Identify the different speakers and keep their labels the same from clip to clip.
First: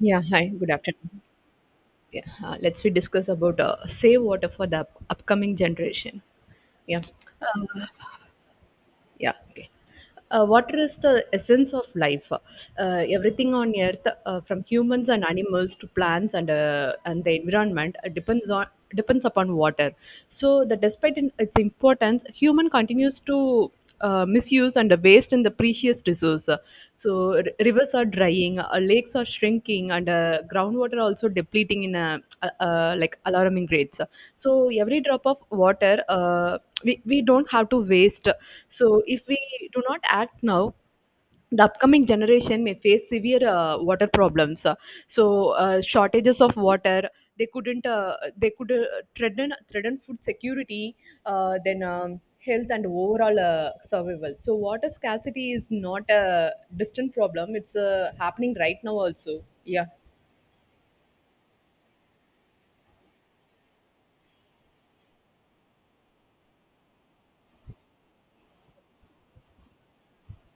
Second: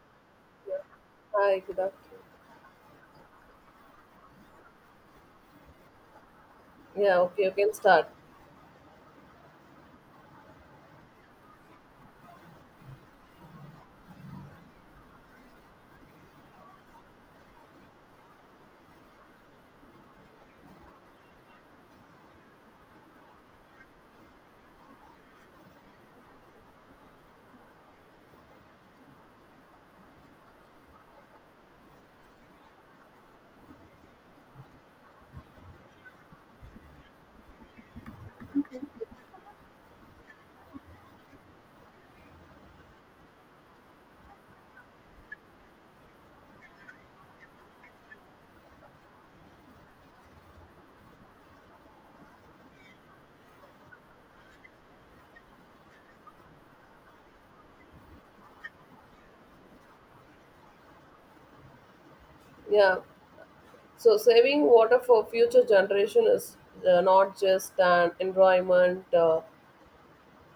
Speaker 1: Yeah, hi, good
Speaker 2: Yeah.
Speaker 1: afternoon.
Speaker 2: Hi, good
Speaker 1: Yeah,
Speaker 2: afternoon.
Speaker 1: let's we discuss about save water for the upcoming generation. Yeah.
Speaker 2: Yeah, okay, you can start.
Speaker 1: Yeah. Okay. Water is the essence of life. Everything on Earth, from humans and animals to plants and the environment, depends upon water. So, that despite in, its importance, human continues to misuse and waste in the precious resource. So, rivers are drying, lakes are shrinking, and groundwater also depleting in like alarming rates. So, every drop of water, we don't have to waste. So if we do not act now, the upcoming generation may face severe water problems, so shortages of water. They couldn't they could threaten food security, then health and overall survival. So water scarcity is not a distant problem, it's happening right now also. Yeah.
Speaker 2: Yeah. So saving water for future generation is not just an environment uh,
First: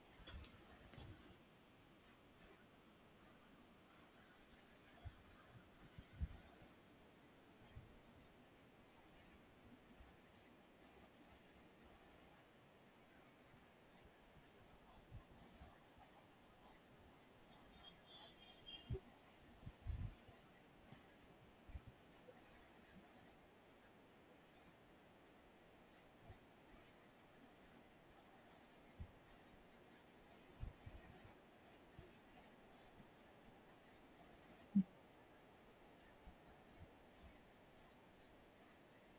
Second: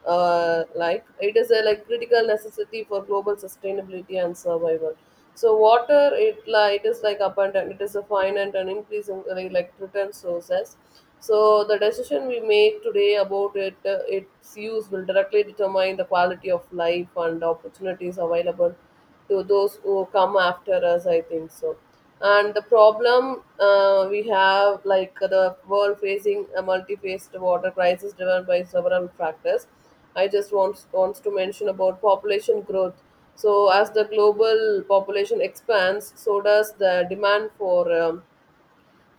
Speaker 2: uh, like it is a like critical necessity for global sustainability and survival. So water it like it is like abundant, it is a finite and increasing like return sources. So the decision we make today about it, its use will directly determine the quality of life and opportunities available to those who come after us, I think so. And the problem we have, like the world facing a multi-faced water crisis driven by several factors. I just want wants to mention about population growth. So as the global population expands, so does the demand for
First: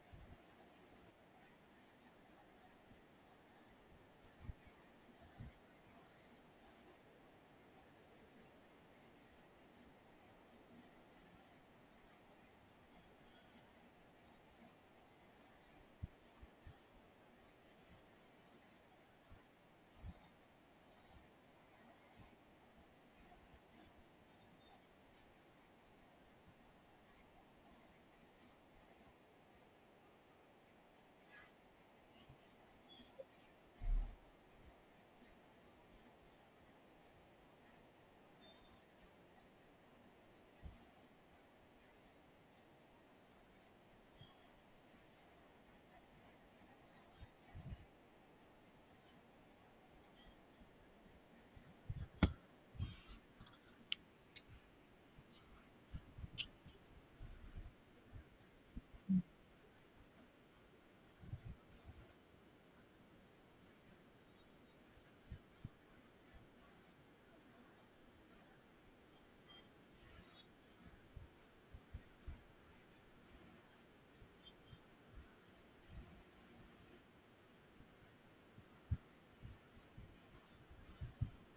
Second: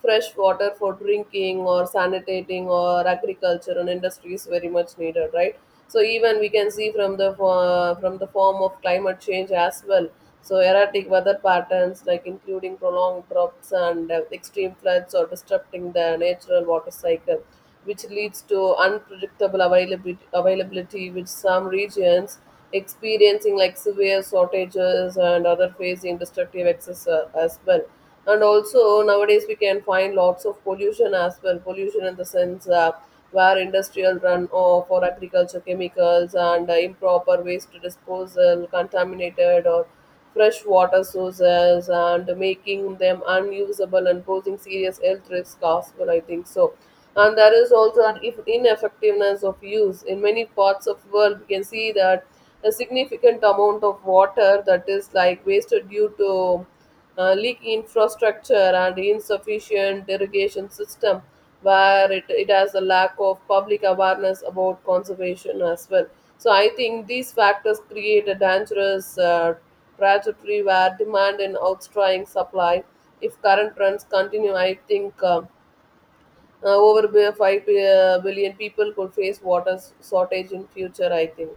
Speaker 2: fresh water for drinking or sanitating or agriculture and industry is very much needed, right? So even we can see from the from the form of climate change as well. So erratic weather patterns like including prolonged droughts and extreme floods or disrupting the natural water cycle, which leads to unpredictable availability with some regions experiencing like severe shortages and other facing destructive excess as well. And also nowadays we can find lots of pollution as well. Pollution in the sense where industrial runoff or agriculture chemicals and improper waste disposal, contaminated or fresh water sources and making them unusable and posing serious health risks possible, I think so. And there is also an ineffectiveness of use. In many parts of world, we can see that a significant amount of water that is like wasted due to leak infrastructure and insufficient irrigation system, where it has a lack of public awareness about conservation as well. So I think these factors create a dangerous trajectory where demand and outstripping supply. If current trends continue, I think over 5 billion people could face water shortage in future, I think.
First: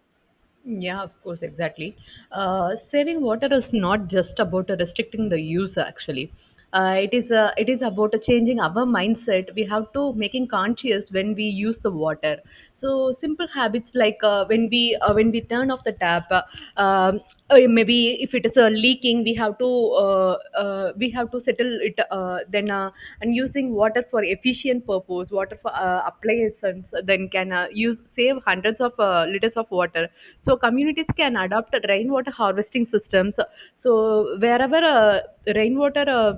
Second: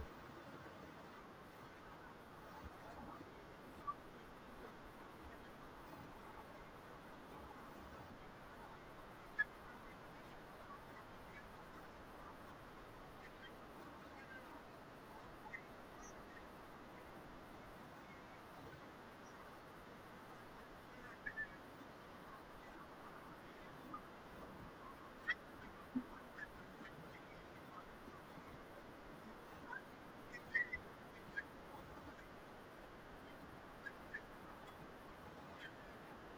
Speaker 1: Yeah, of course, exactly. Saving water is not just about restricting the use. Actually, it is about changing our mindset. We have to making conscious when we use the water. So simple habits like when we turn off the tap, um, maybe if it is leaking, we have to settle it. Then and using water for efficient purpose, water for appliances, then can use save hundreds of liters of water. So communities can adopt rainwater harvesting systems. So wherever rainwater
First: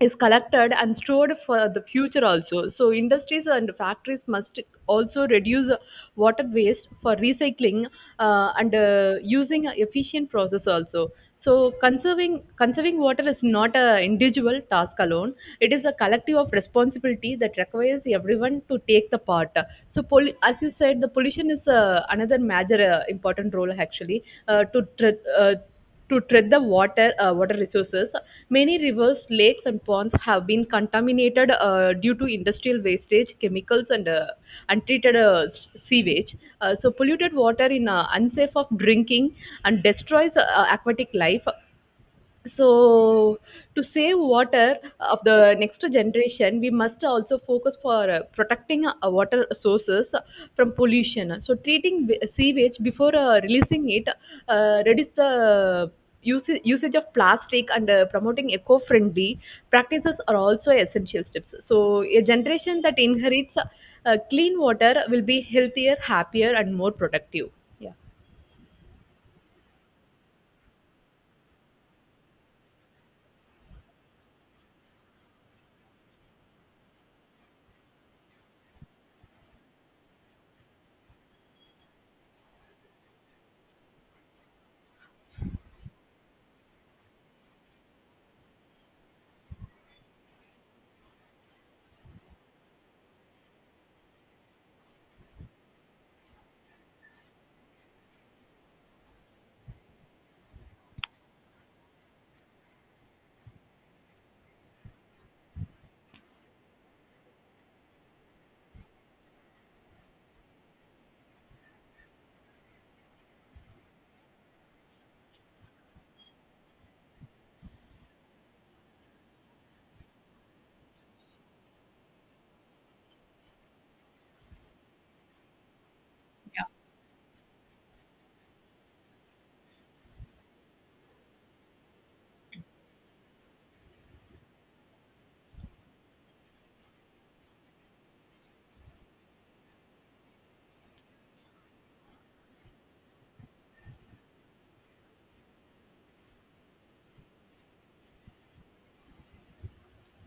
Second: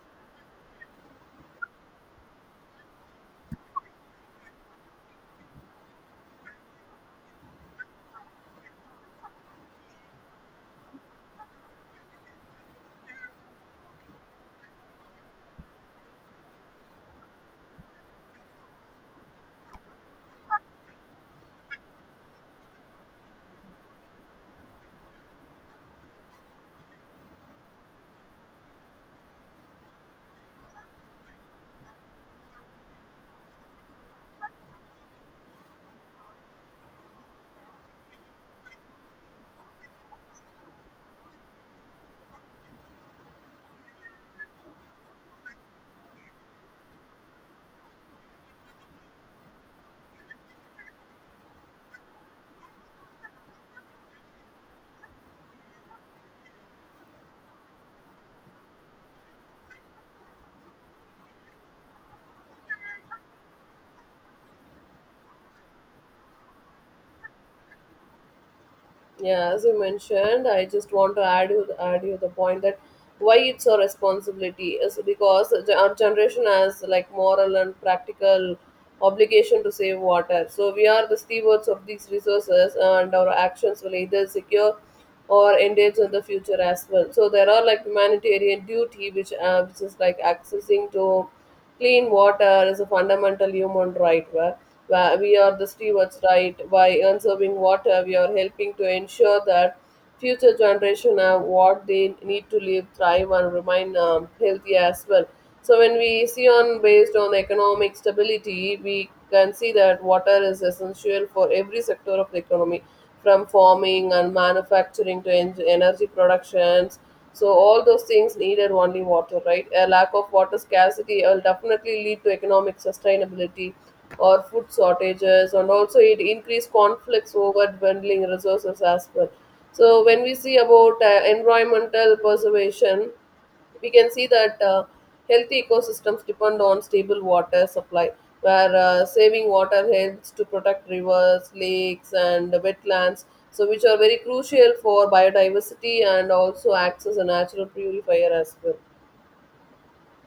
Speaker 1: is collected and stored for the future also. So industries and factories must also reduce water waste for recycling and using a efficient process also. So conserving water is not an individual task alone, it is a collective of responsibility that requires everyone to take the part. So as you said, the pollution is another major important role actually uh, to tre- uh, to treat the water resources. Many rivers, lakes and ponds have been contaminated due to industrial wastage chemicals and untreated sewage. Uh, so polluted water in unsafe of drinking and destroys aquatic life. So to save water of the next generation, we must also focus for protecting our water sources from pollution. So treating sewage before releasing it, reduce the usage of plastic, and promoting eco-friendly practices are also essential steps. So a generation that inherits clean water will be healthier, happier and more productive. Yeah.
Speaker 2: Yeah, as you mentioned, I just want to add you the point that why it's a responsibility is because our generation has like moral and practical obligation to save water. So we are the stewards of these resources, and our actions will either secure or endanger the future as well. So there are like humanitarian duty, which is like accessing to clean water is a fundamental human right. Well. We are the stewards, right? By conserving water, we are helping to ensure that future generations have what they need to live, thrive, and remain healthy as well. So when we see on based on economic stability, we can see that water is essential for every sector of the economy, from farming and manufacturing to energy productions. So all those things needed only water, right? A lack of water scarcity will definitely lead to economic sustainability or food shortages, and also it increased conflicts over dwindling resources as well. So when we see about environmental preservation, we can see that healthy ecosystems depend on stable water supply, where saving water helps to protect rivers, lakes and wetlands, so which are very crucial for biodiversity and also acts as a natural purifier as well.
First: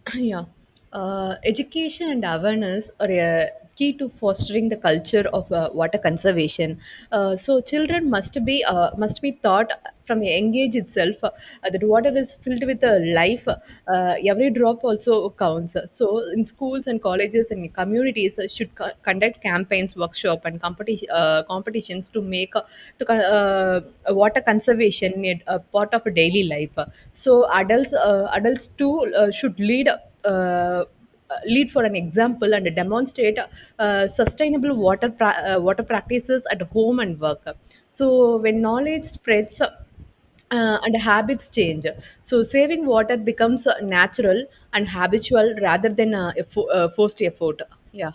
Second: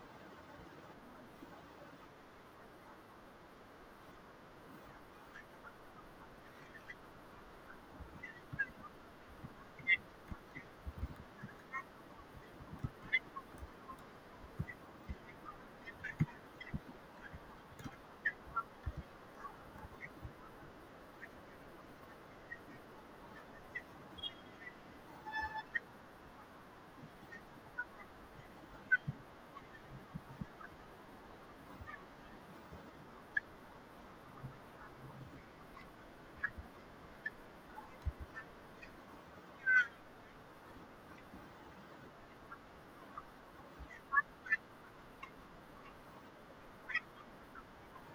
Speaker 1: Yeah. Education and awareness are a key to fostering the culture of water conservation. So children must be taught from a young age itself, that water is filled with life. Every drop also counts. So in schools and colleges and communities should conduct campaigns, workshop and competitions to make to co- uh, water conservation is a part of daily life. So adults too should lead. Uh, Lead for an example and demonstrate sustainable water practices at home and work. So when knowledge spreads and habits change, so saving water becomes natural and habitual rather than forced effort. Yeah.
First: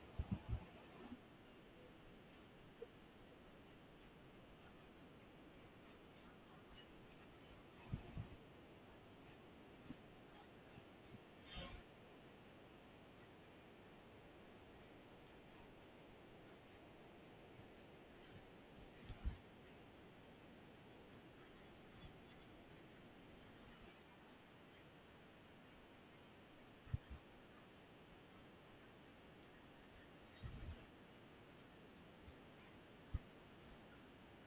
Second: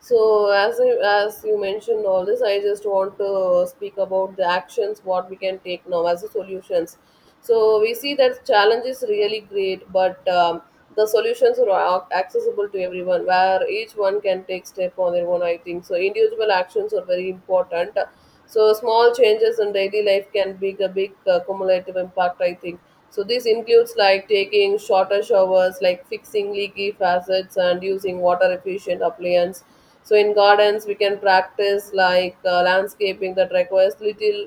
Speaker 2: So as I, as you mentioned all this, I just want to speak about the actions what we can take now as the solutions. So we see that challenge is really great, but the solutions are accessible to everyone, where each one can take step on their own. I think so. Individual actions are very important. So small changes in daily life can make a big cumulative impact, I think so. This includes like taking shorter showers, like fixing leaky facets, and using water efficient appliances. So in gardens, we can practice like landscaping that requires little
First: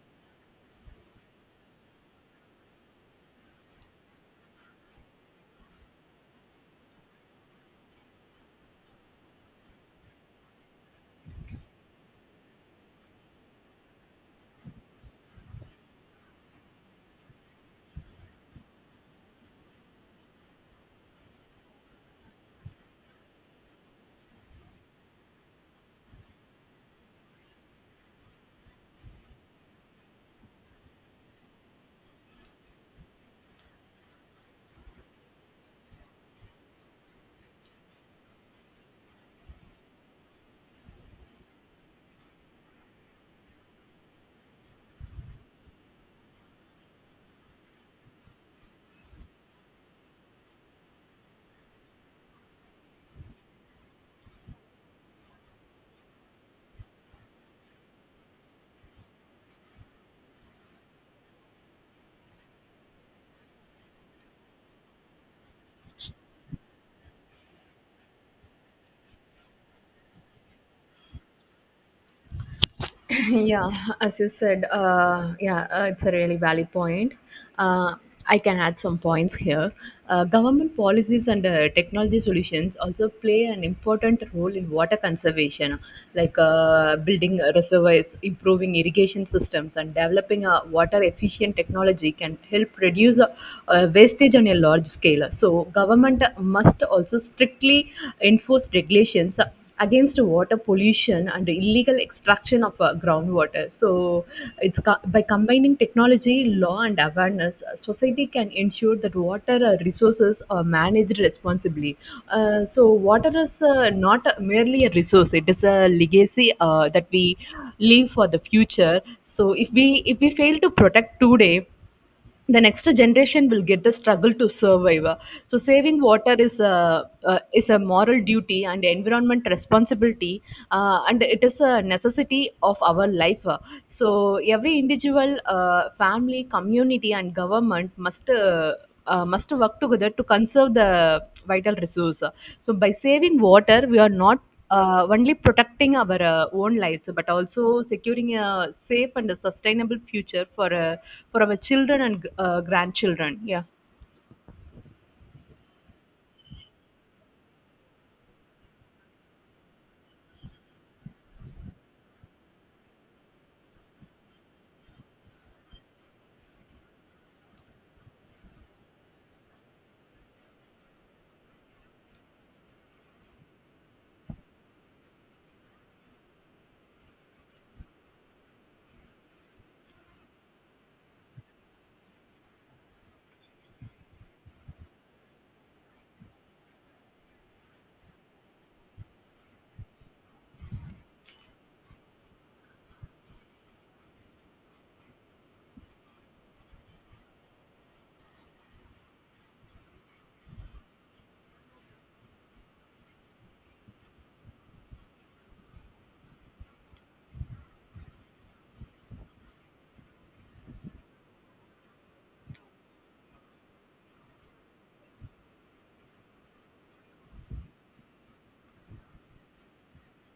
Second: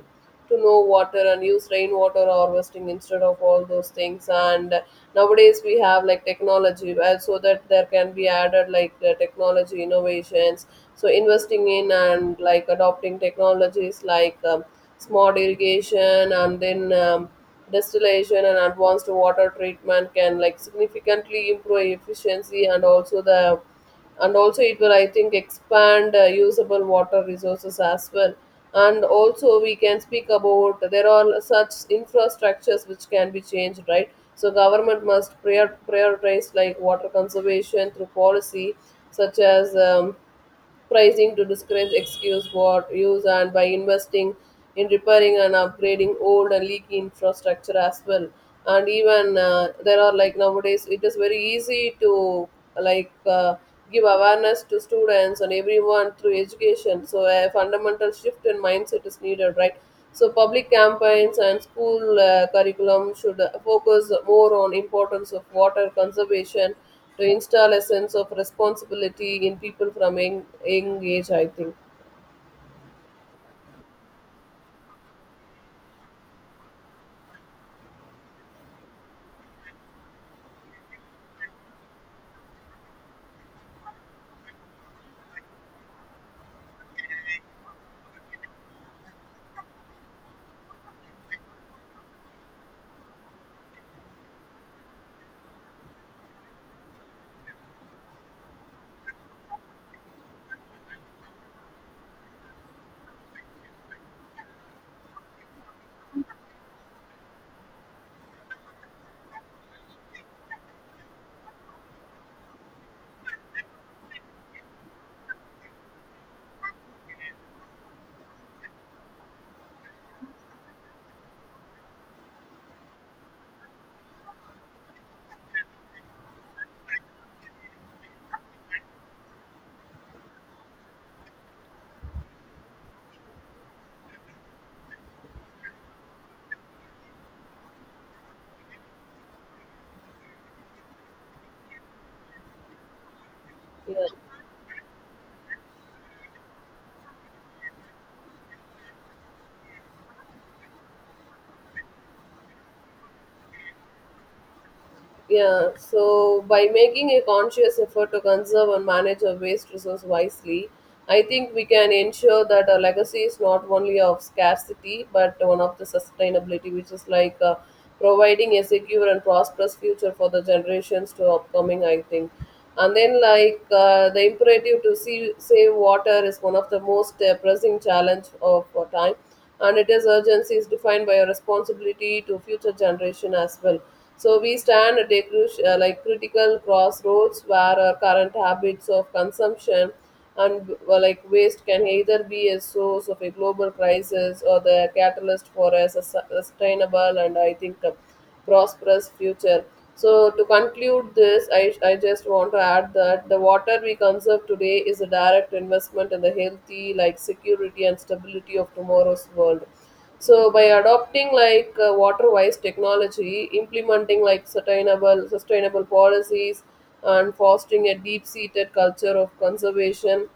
Speaker 2: to know water and use rainwater harvesting instead of all those things. And nowadays we have like technology so that there can be added like the technology innovations. So investing in and like adopting technologies like smart irrigation and then distillation and advanced water treatment can like significantly improve efficiency and also the, and also it will I think expand usable water resources as well. And also we can speak about there are such infrastructures which can be changed, right? So government must prioritize like water conservation through policy, such as pricing to discourage excuse war use and by investing in repairing and upgrading old and leaky infrastructure as well. And even there are like nowadays it is very easy to like uh, give awareness to students and everyone through education. So a fundamental shift in mindset is needed, right? So public campaigns and school curriculum should focus more on importance of water conservation to install a sense of responsibility in people from young age, I think.
Speaker 1: Yeah, as you said, it's a really valid point. uh, I can add some points here. Government policies and technology solutions also play an important role in water conservation, like building reservoirs, improving irrigation systems and developing a water efficient technology can help reduce wastage on a large scale. So government must also strictly enforce regulations against water pollution and illegal extraction of groundwater. So, by combining technology, law, and awareness, society can ensure that water resources are managed responsibly. So, water is not merely a resource; it is a legacy that we leave for the future. So, if we fail to protect today, the next generation will get the struggle to survive. So saving water is a moral duty and environment responsibility, and it is a necessity of our life. So every individual, family, community and government must work together to conserve the vital resource. So by saving water, we
Speaker 2: Yeah.
Speaker 1: are not only protecting our own lives but also securing a safe and a sustainable future for our children and grandchildren. Yeah.
Speaker 2: Yeah, so by making a conscious effort to conserve and manage our waste resource wisely, I think we can ensure that our legacy is not only of scarcity but one of the sustainability, which is like providing a secure and prosperous future for the generations to upcoming, I think. And then the imperative to save water is one of the most pressing challenge of our time, and it is urgency is defined by a responsibility to future generation as well. So we stand at a crucial, like critical crossroads where our current habits of consumption and well, like waste can either be a source of a global crisis or the catalyst for a sustainable and I think prosperous future. So, to conclude this, I just want to add that the water we conserve today is a direct investment in the healthy, like security and stability of tomorrow's world. So, by adopting like water-wise technology, implementing like sustainable policies, and fostering a deep-seated culture of conservation,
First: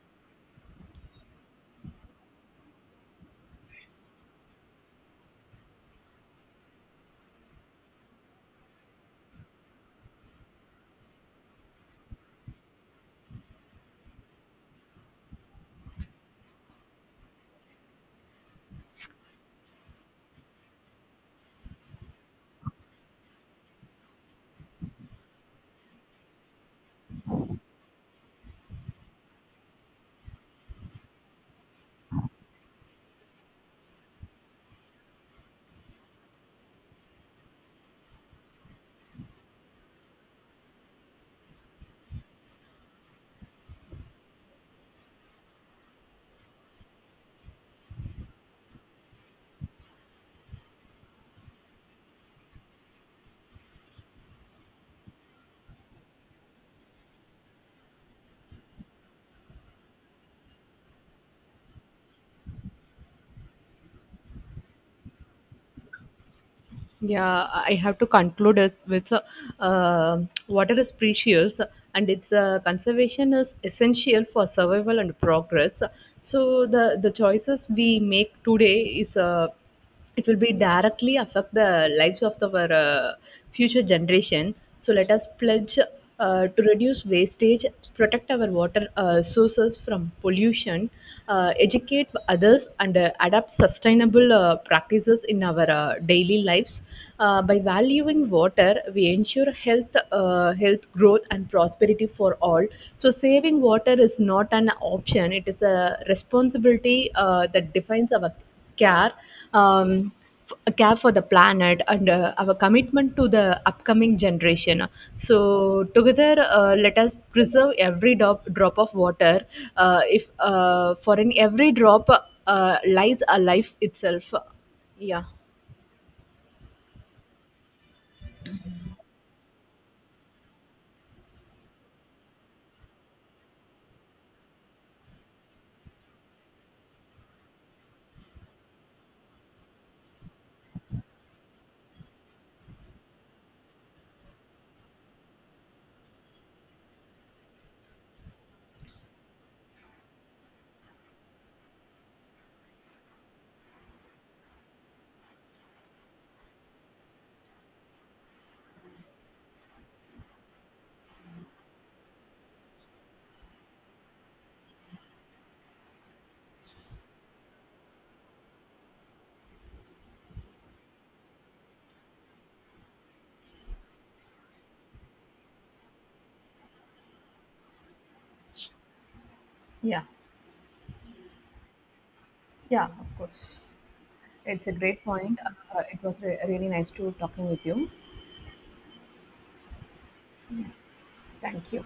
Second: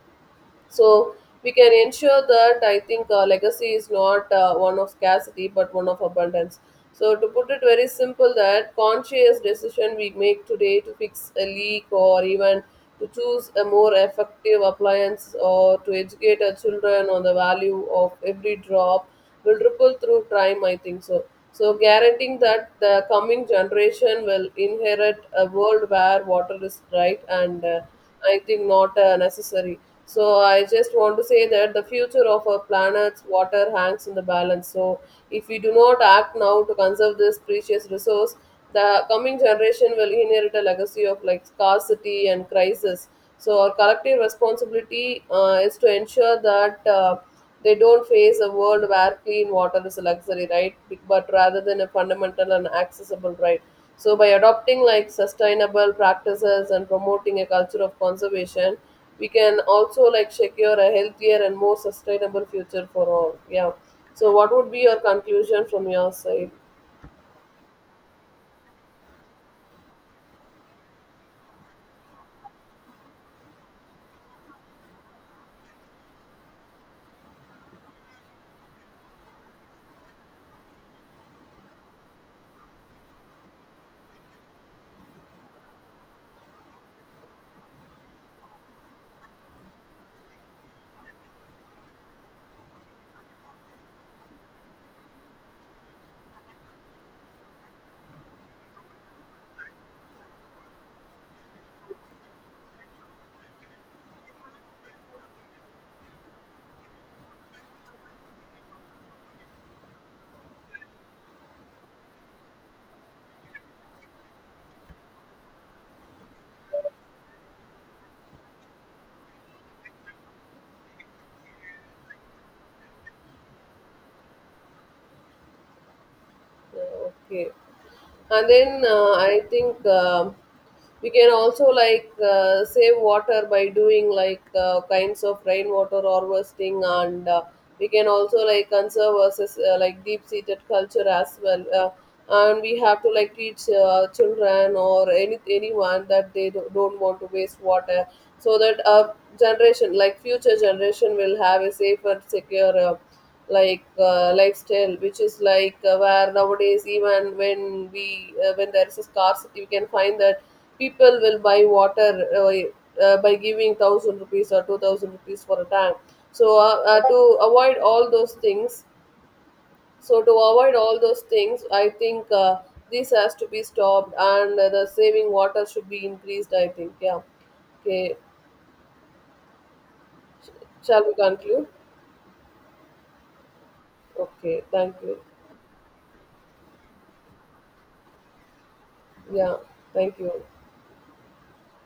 Speaker 2: so we can ensure that I think legacy is not one of scarcity but one of abundance. So to put it very simple that conscious decision we make today to fix a leak, or even to choose a more effective appliance, or to educate our children on the value of every drop will ripple through time, I think so. So guaranteeing that the coming generation will inherit a world where water is right and I think not necessary. So I just want to say that the future of our planet's water hangs in the balance. So if we do not act now to conserve this precious resource, the coming generation will inherit a legacy of like scarcity and crisis. So our collective responsibility is to ensure that. They don't face a world where clean water is a luxury, right? But rather than a fundamental and accessible right. So by adopting like sustainable practices and promoting a culture of conservation, we can also like secure a healthier and more sustainable future for all. Yeah. So what would be your conclusion from your side?
Speaker 1: Yeah, I have to conclude it with uh, water is precious and its conservation is essential for survival and progress. So the choices we make today is, it will be directly affect the lives of our future generation. So let us pledge to reduce wastage, protect our water sources from pollution, educate others, and adapt sustainable practices in our daily lives. By valuing water, we ensure health, health growth, and prosperity for all. So, saving water is not an option; it is a responsibility that defines our care. Um, a care for the planet and our commitment to the upcoming generation. So together, let us preserve every drop of water. If For in every drop lies a life itself. Yeah.
Speaker 2: Yeah, okay. And then I think we can also like save water by doing like kinds of rainwater harvesting, and we can also like conserve us like deep seated culture as well. And we have to like teach children or anyone that they don't want to waste water, so that our generation, like future generation, will have a safer secure lifestyle, which is like where nowadays even when we when there is a scarcity we can find that people will buy water by giving 1000 rupees or 2000 rupees for a tank. So to avoid all those things, so to avoid all those things, I think this has to be stopped, and the saving water should be increased, I think. Yeah. Okay.
Speaker 1: Yeah,
Speaker 2: Shall we conclude?
Speaker 1: yeah, of course.
Speaker 2: Okay,
Speaker 1: It's a
Speaker 2: thank
Speaker 1: great
Speaker 2: you.
Speaker 1: point. It was really nice to talking with you.
Speaker 2: Yeah, thank you.
Speaker 1: Thank you.